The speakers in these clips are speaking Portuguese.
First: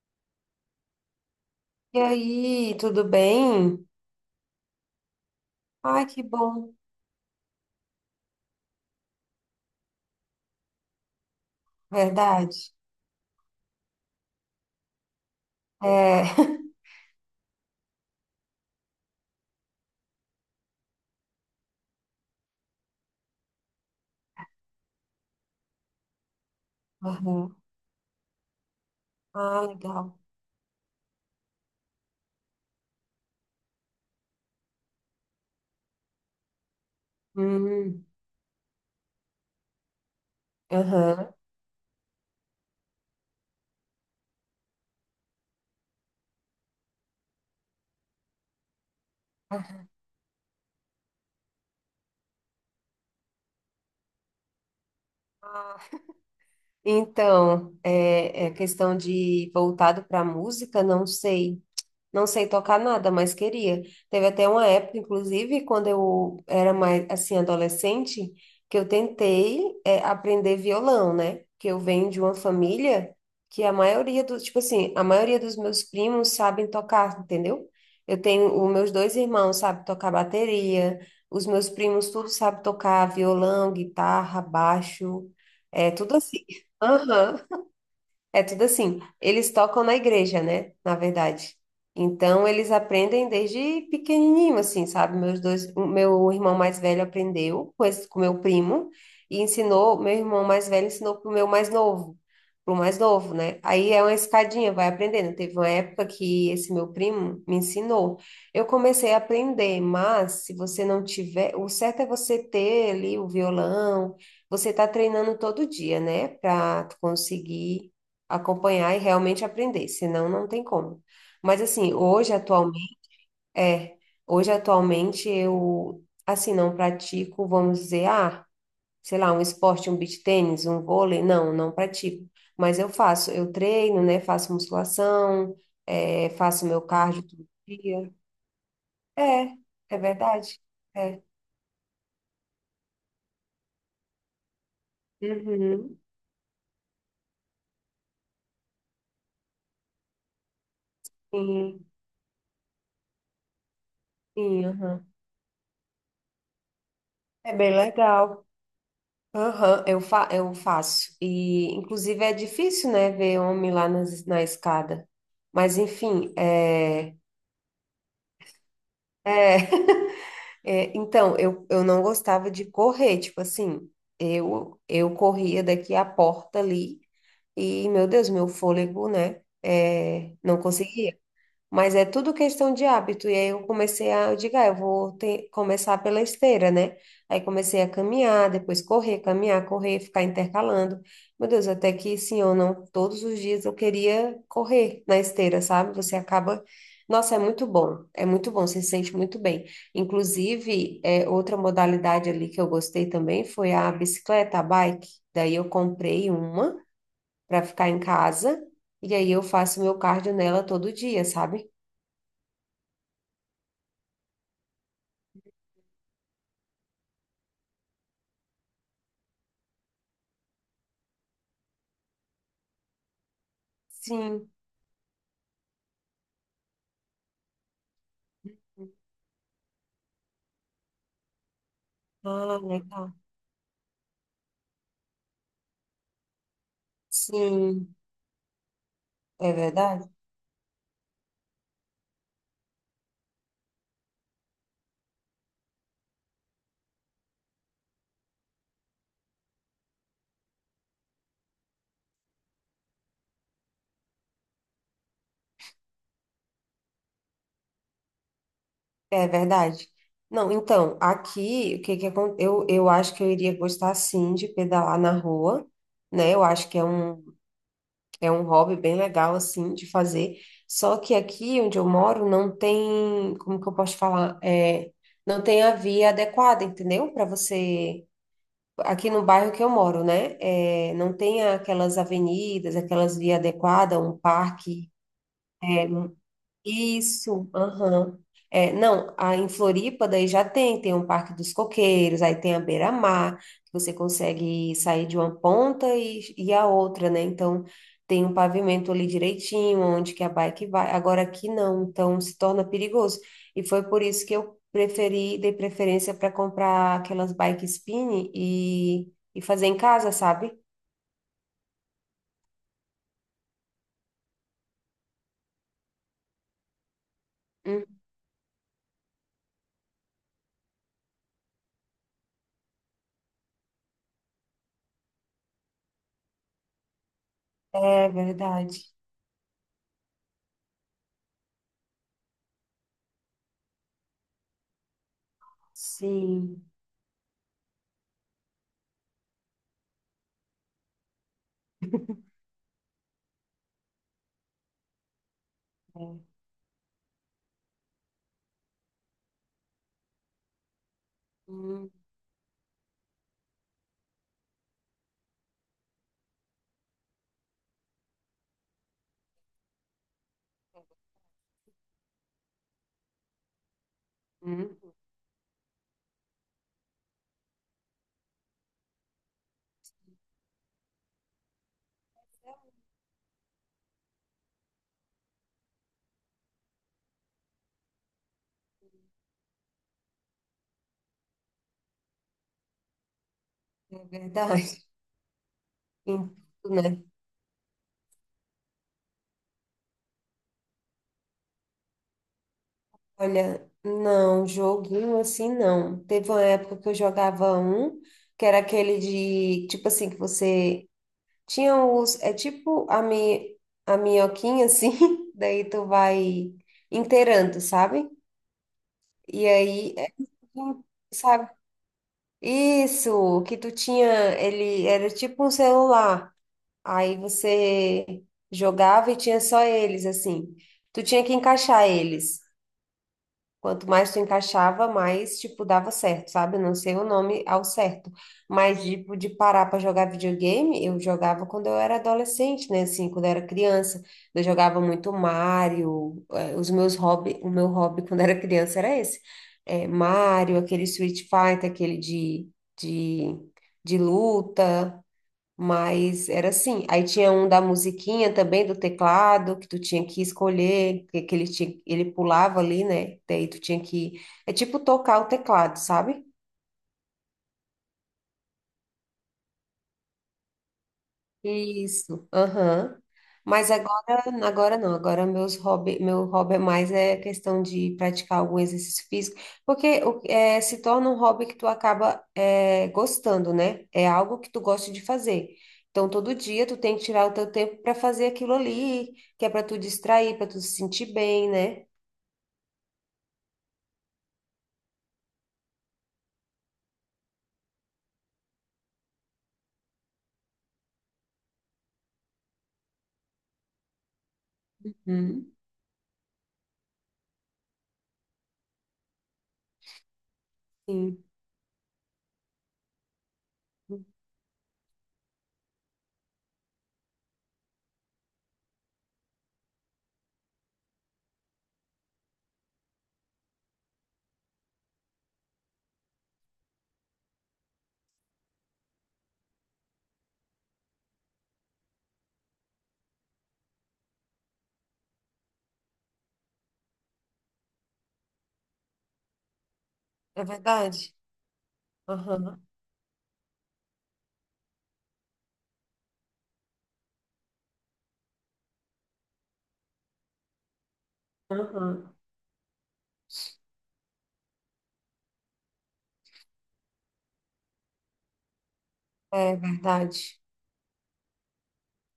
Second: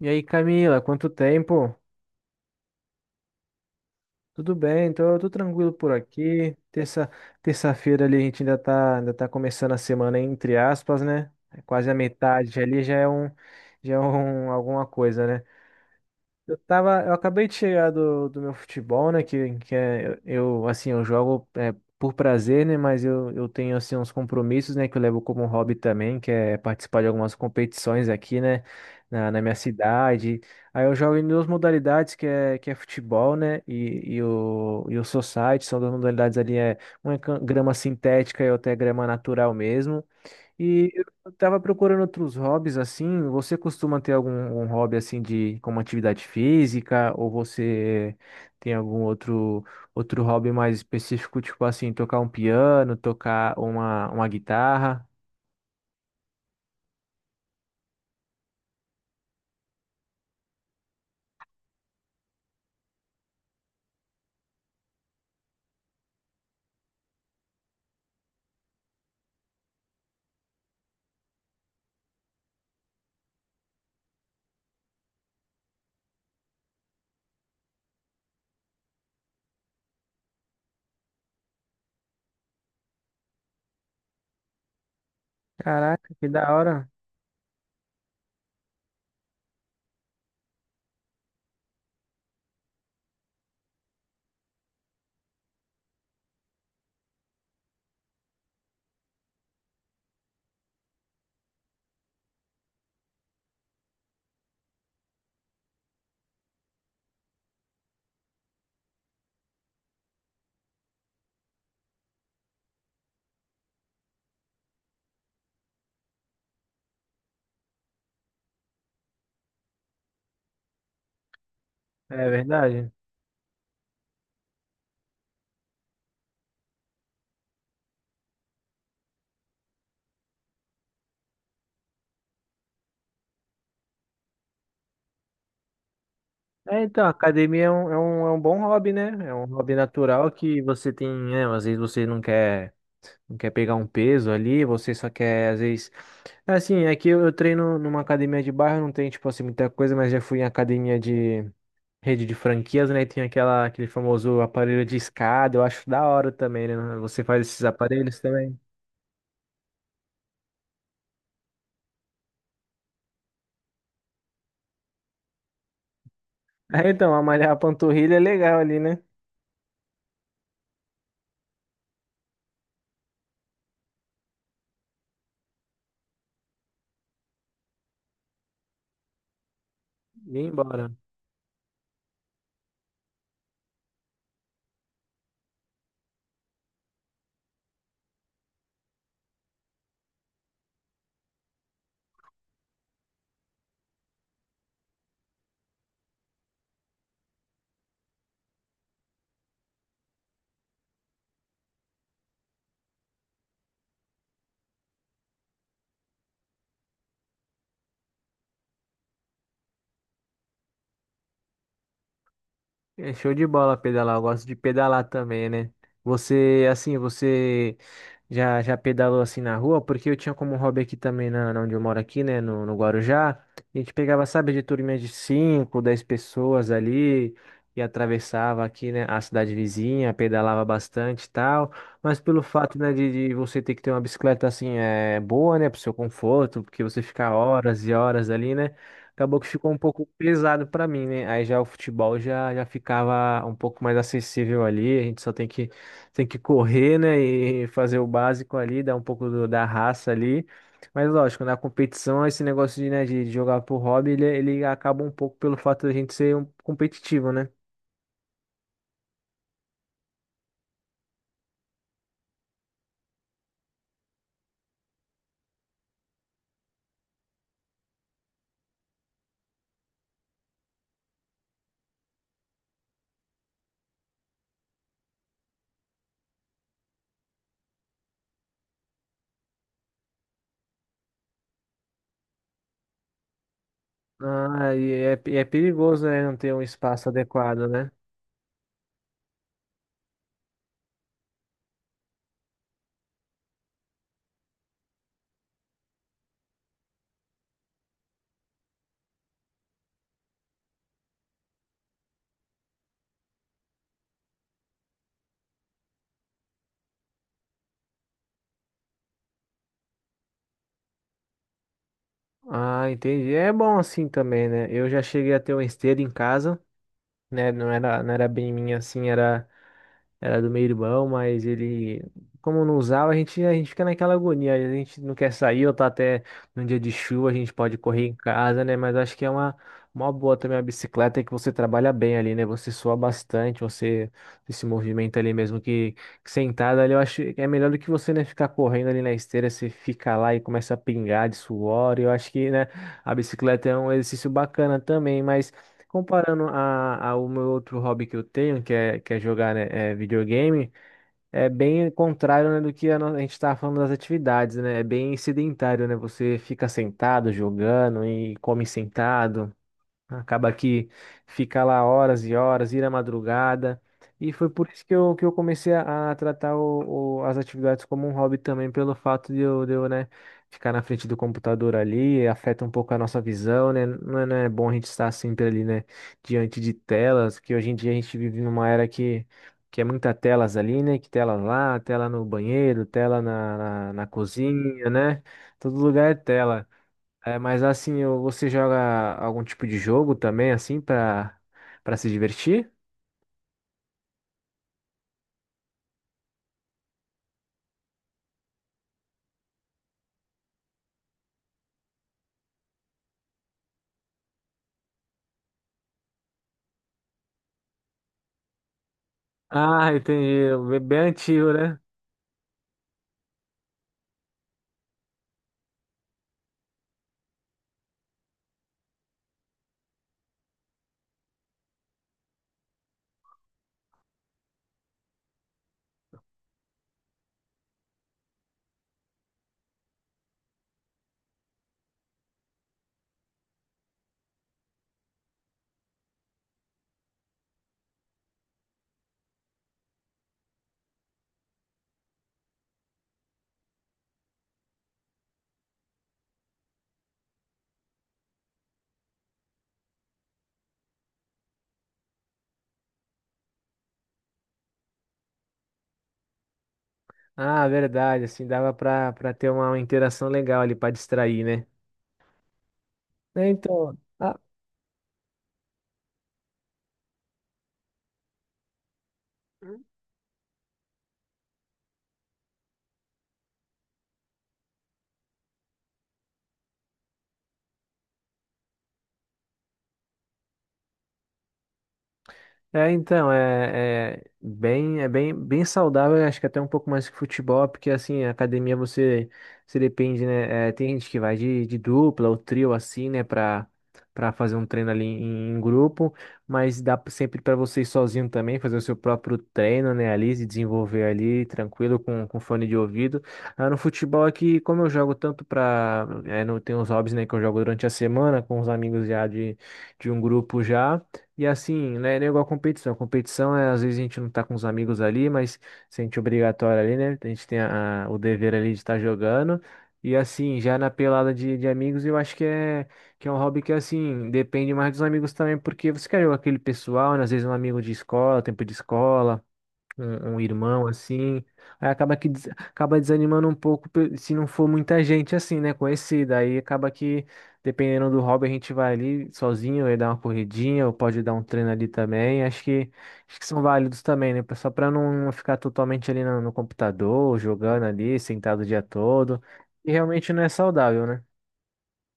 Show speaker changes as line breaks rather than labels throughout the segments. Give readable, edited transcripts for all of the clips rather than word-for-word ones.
E aí, Camila, quanto tempo?
E aí, tudo bem?
Tudo bem, tô tranquilo por
Ai, que
aqui.
bom,
Terça-feira ali a gente ainda tá começando a semana, entre aspas, né? É quase a metade
verdade.
ali, já é alguma coisa, né?
É.
Eu tava, eu acabei de chegar do meu futebol, né? Eu, assim, eu jogo é, por prazer, né? Mas eu tenho, assim, uns compromissos, né? Que eu levo como hobby também, que é participar de algumas
Aham.
competições aqui, né? Na minha
Ah, legal.
cidade. Aí eu jogo em duas modalidades, que é futebol, né? E o society, são duas modalidades ali, é uma é grama
Hum,
sintética e outra é grama natural mesmo. E eu
aham.
tava procurando outros hobbies assim. Você costuma ter algum hobby assim de como atividade física ou você tem algum outro
Aham.
outro hobby mais específico, tipo assim, tocar um piano, tocar uma guitarra?
Ah, então, é questão de voltado para a música, não sei. Não sei tocar nada, mas queria. Teve até uma época, inclusive, quando eu era mais, assim, adolescente, que eu tentei, aprender violão, né? Que eu venho de uma família que tipo assim, a maioria dos meus primos sabem tocar, entendeu? Os meus dois irmãos sabem tocar bateria, os meus primos tudo sabem tocar violão, guitarra, baixo, é
Caraca,
tudo
que
assim.
da hora.
Aham. É tudo assim. Eles tocam na igreja, né? Na verdade. Então, eles aprendem desde pequenininho, assim, sabe? O meu irmão mais velho aprendeu com esse, com meu primo e ensinou, meu irmão mais velho ensinou pro meu mais novo, pro mais novo, né? Aí é uma escadinha, vai aprendendo. Teve uma época que esse meu primo me ensinou. Eu comecei a aprender, mas se você não tiver, o certo é você ter ali o violão, você tá treinando todo dia, né? Pra tu conseguir acompanhar e realmente aprender, senão não tem como. Mas assim,
É verdade.
é, hoje atualmente eu assim não pratico, vamos dizer, ah, sei lá, um esporte, um beach tênis, um vôlei, não, não pratico. Mas eu faço, eu treino, né? Faço musculação, faço meu
É, então,
cardio todo
academia é um, é
dia.
um, é um bom hobby, né? É um
É,
hobby
é
natural que
verdade.
você tem,
É.
né? Às vezes você não quer pegar um peso ali, você só quer, às vezes.
Uhum.
É, assim, é que eu treino numa academia de bairro, não tem, tipo assim, muita coisa, mas já fui em academia de
Sim,
rede de franquias, né? E tem aquela, aquele famoso
sim,
aparelho de
aham.
escada, eu acho da hora também, né? Você faz
É
esses
bem
aparelhos
legal.
também.
Aham, eu faço. E, inclusive, é difícil, né, ver homem lá na escada. Mas, enfim,
É, então, a malhar a panturrilha é legal ali, né?
é, então, eu não gostava de correr, tipo assim, eu corria daqui à porta ali e, meu Deus, meu fôlego, né,
E ir
não
embora.
conseguia. Mas é tudo questão de hábito. E aí eu comecei a, eu digo, ah, eu vou começar pela esteira, né? Aí comecei a caminhar, depois correr, caminhar, correr, ficar intercalando. Meu Deus, até que sim ou não, todos os dias eu queria correr na esteira, sabe? Você acaba. Nossa, é muito bom, você se sente muito bem. Inclusive, outra modalidade ali que eu gostei também foi a bicicleta, a bike. Daí eu comprei uma para ficar em casa, e aí eu faço meu cardio nela todo dia, sabe?
É show de bola pedalar, eu gosto de pedalar também, né? Você, assim, você já pedalou assim na rua? Porque eu tinha como hobby aqui também, na onde eu moro aqui, né, no Guarujá. A gente pegava,
Sim.
sabe, de turminha de 5, 10 pessoas ali e atravessava aqui, né, a cidade vizinha, pedalava bastante e tal. Mas pelo
Ah,
fato, né,
legal.
de você ter que ter uma bicicleta, assim, é, boa, né, pro seu conforto, porque você fica horas e
Sim,
horas ali, né? Acabou que
é
ficou um pouco
verdade?
pesado pra mim, né? Aí já o futebol já ficava um pouco mais acessível ali. A gente só tem que correr, né? E fazer o básico ali, dar um pouco da raça ali. Mas lógico, na competição, esse negócio de, né, de jogar por hobby, ele acaba um pouco pelo fato da gente ser um competitivo, né?
É verdade. Não, então, aqui, o que que acon- eu acho que eu iria gostar sim de pedalar na rua, né? Eu acho que é um hobby bem legal, assim, de fazer. Só que aqui onde eu moro não tem, como que eu posso falar? É, não tem a via adequada, entendeu? Para você. Aqui no bairro que eu moro, né? É, não tem aquelas avenidas, aquelas vias adequadas, um
Ah,
parque.
e é perigoso, né? Não ter um espaço
Isso,
adequado, né?
aham. É, não, em Floripa daí já tem um Parque dos Coqueiros, aí tem a Beira-Mar, que você consegue sair de uma ponta e, a outra, né? Então tem um pavimento ali direitinho, onde que a bike vai. Agora aqui não, então se torna perigoso. E foi por isso que eu preferi, dei preferência para comprar aquelas bike spin e fazer em casa, sabe?
Ah, entendi. É bom assim também, né? Eu já cheguei a ter uma esteira em casa, né? Não
Hum,
era, não era bem minha assim, era. Era do meu irmão, mas ele, como não usava, a gente fica naquela agonia. A gente não quer sair, ou tá até num dia de chuva, a gente pode correr
É
em casa, né?
verdade.
Mas acho que é uma boa também a bicicleta, é que você trabalha bem ali, né? Você sua bastante, você se movimenta ali mesmo que
Sim.
sentado ali. Eu acho que é melhor do que você, né, ficar correndo ali na esteira, você fica lá e começa a pingar de suor. Eu acho que, né, a bicicleta é um exercício bacana também, mas.
É.
Comparando a, ao meu outro hobby que eu tenho, que é jogar, né, é, videogame, é bem
Hum,
contrário, né, do que a, a gente estava falando das atividades, né? É bem sedentário, né? Você fica sentado jogando e come sentado. Acaba que fica lá horas e horas, ir à madrugada. E foi por
hum.
isso que eu comecei a tratar o, as atividades como um hobby também, pelo fato de eu né, ficar na frente do computador ali, afeta um pouco a nossa visão, né? Não é bom a gente estar sempre ali, né, diante de telas, que hoje em dia a gente vive numa era que é muita telas ali, né? Que tela lá, tela no banheiro, tela na, na,
É
na
verdade.
cozinha, né? Todo lugar é
Em-
tela.
Tudo, né?
É, mas assim, você joga algum tipo de jogo também, assim, pra, pra se divertir?
Olha, não, joguinho assim não. Teve uma época que eu jogava um, que era aquele de, tipo assim, que você tinha os, é tipo a minhoquinha assim, daí tu vai inteirando, sabe? E
Ah,
aí,
entendi. Bem
sabe?
antigo, né?
Isso, que tu tinha, ele era tipo um celular. Aí você jogava e tinha só eles, assim. Tu tinha que encaixar eles. Quanto mais tu encaixava, mais, tipo, dava certo, sabe? Não sei o nome ao certo. Mas, tipo, de parar para jogar videogame, eu jogava quando eu era adolescente, né? Assim, quando eu era criança. Eu jogava muito Mario. Os meus hobby, o meu hobby quando era criança era esse. É, Mario, aquele Street Fighter, aquele de, de luta. Mas era assim. Aí tinha um da musiquinha também, do teclado, que tu tinha que escolher, que ele tinha, ele pulava ali, né? Daí tu tinha que. É tipo tocar o teclado, sabe?
Ah, verdade. Assim, dava pra, pra ter uma interação legal ali, pra distrair, né?
Isso, aham.
É,
Mas
então.
agora, agora não, agora meus hobby, meu hobby é mais é questão de praticar algum exercício físico, porque se torna um hobby que tu acaba gostando, né? É algo que tu gosta de fazer. Então, todo dia tu tem que tirar o teu tempo para fazer aquilo ali, que é para tu distrair, para tu se sentir bem, né?
É, então, é, é bem, bem saudável, eu acho que até um pouco mais que futebol, porque assim, a academia você se depende, né? É, tem gente que vai de dupla ou trio assim, né, pra, pra fazer um treino ali em,
Uhum,
em grupo, mas dá sempre pra você ir sozinho também, fazer o seu próprio treino, né, ali, se desenvolver
sim,
ali, tranquilo, com fone de ouvido. Ah, no futebol aqui, como eu jogo tanto pra, é, não tem os hobbies, né, que eu jogo durante a semana com os amigos já de um grupo já. E assim, né, não é igual a competição. Competição é, às vezes a gente não tá com os amigos ali, mas sente obrigatório ali, né? A gente tem a- o dever ali de estar jogando. E assim, já na pelada de amigos, eu acho que é um hobby que, assim, depende mais dos amigos também, porque você quer jogar com aquele pessoal, né? Às vezes um amigo de escola, tempo de escola um, um
é
irmão
verdade.
assim, aí acaba que
Aham,
acaba desanimando um pouco se não for muita gente assim, né, conhecida. Aí acaba que dependendo do hobby a gente vai ali sozinho, aí dá uma corridinha, ou pode dar um treino ali
aham,
também. Acho que são válidos também, né, só para não ficar totalmente ali no, no computador, jogando ali, sentado o dia todo.
é
E realmente
verdade.
não é saudável, né?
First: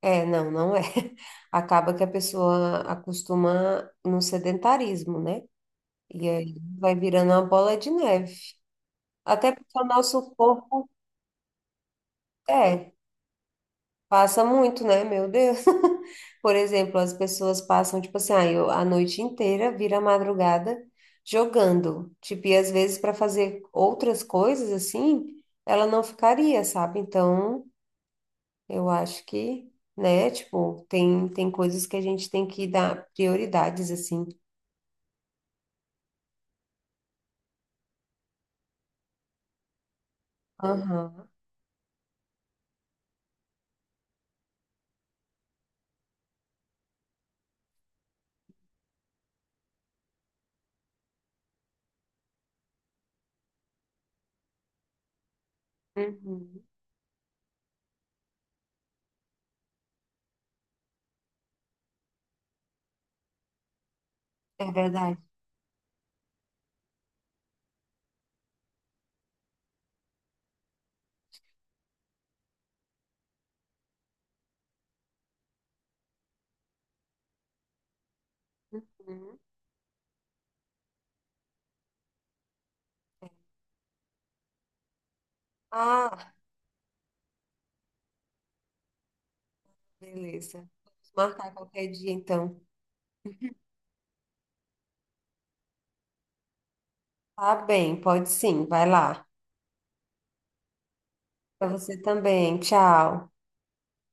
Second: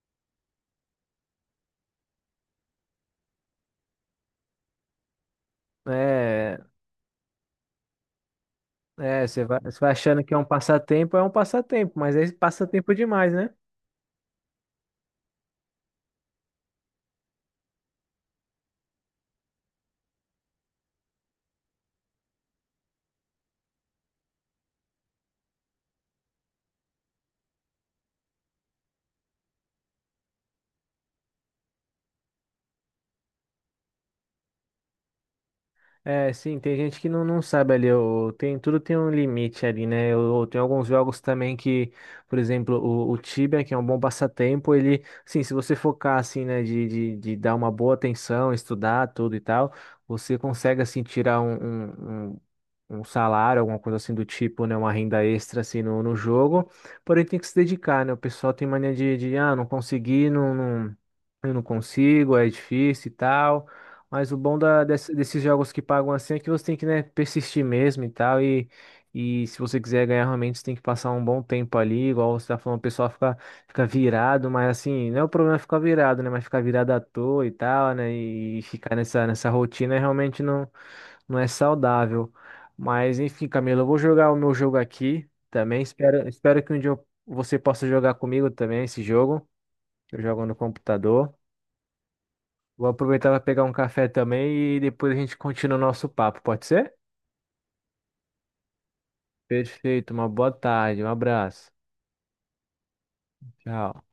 É, não, não é. Acaba que a pessoa acostuma no sedentarismo, né? E aí
É,
vai virando uma bola de neve.
é, você
Até
vai,
porque
você
o
vai achando que
nosso corpo,
é um passatempo, mas é
é,
passatempo demais, né?
passa muito, né? Meu Deus. Por exemplo, as pessoas passam, tipo assim, ah, a noite inteira, vira a madrugada jogando. Tipo, e às vezes para fazer outras coisas assim, ela não ficaria, sabe? Então. Eu acho que, né, tipo, tem coisas que a gente tem que dar prioridades, assim.
É, sim, tem gente que não, não sabe ali, o- tem, tudo tem um limite ali, né? Eu, tem alguns jogos
Aham.
também que, por exemplo, o Tibia, que é um bom passatempo, ele, sim, se você focar assim, né, de dar uma boa atenção, estudar tudo e tal, você consegue assim tirar um, um, um salário, alguma coisa assim do tipo, né, uma renda extra assim no
Uhum.
jogo, porém tem que se dedicar, né? O pessoal tem mania de ah, não consegui, não. Eu não consigo, é difícil e tal. Mas o bom
É verdade.
desses jogos que pagam assim é que você tem que, né, persistir mesmo e tal. E se você quiser ganhar realmente, você tem que passar um bom tempo ali. Igual você tá falando, o pessoal fica, fica virado, mas assim, não é o problema ficar virado, né? Mas ficar virado à toa e tal, né? E ficar nessa,
Uhum.
nessa rotina realmente não, não é saudável. Mas enfim, Camila, eu vou jogar o meu jogo aqui também. Espero,
Ah,
espero que um dia você possa jogar comigo também esse jogo. Eu jogo no
beleza.
computador.
Vamos marcar qualquer dia, então.
Vou aproveitar para pegar um café também e depois a gente continua o nosso papo, pode ser?
Tá bem, pode sim, vai lá.
Perfeito, uma boa tarde, um
Pra
abraço.
você também, tchau.
Tchau.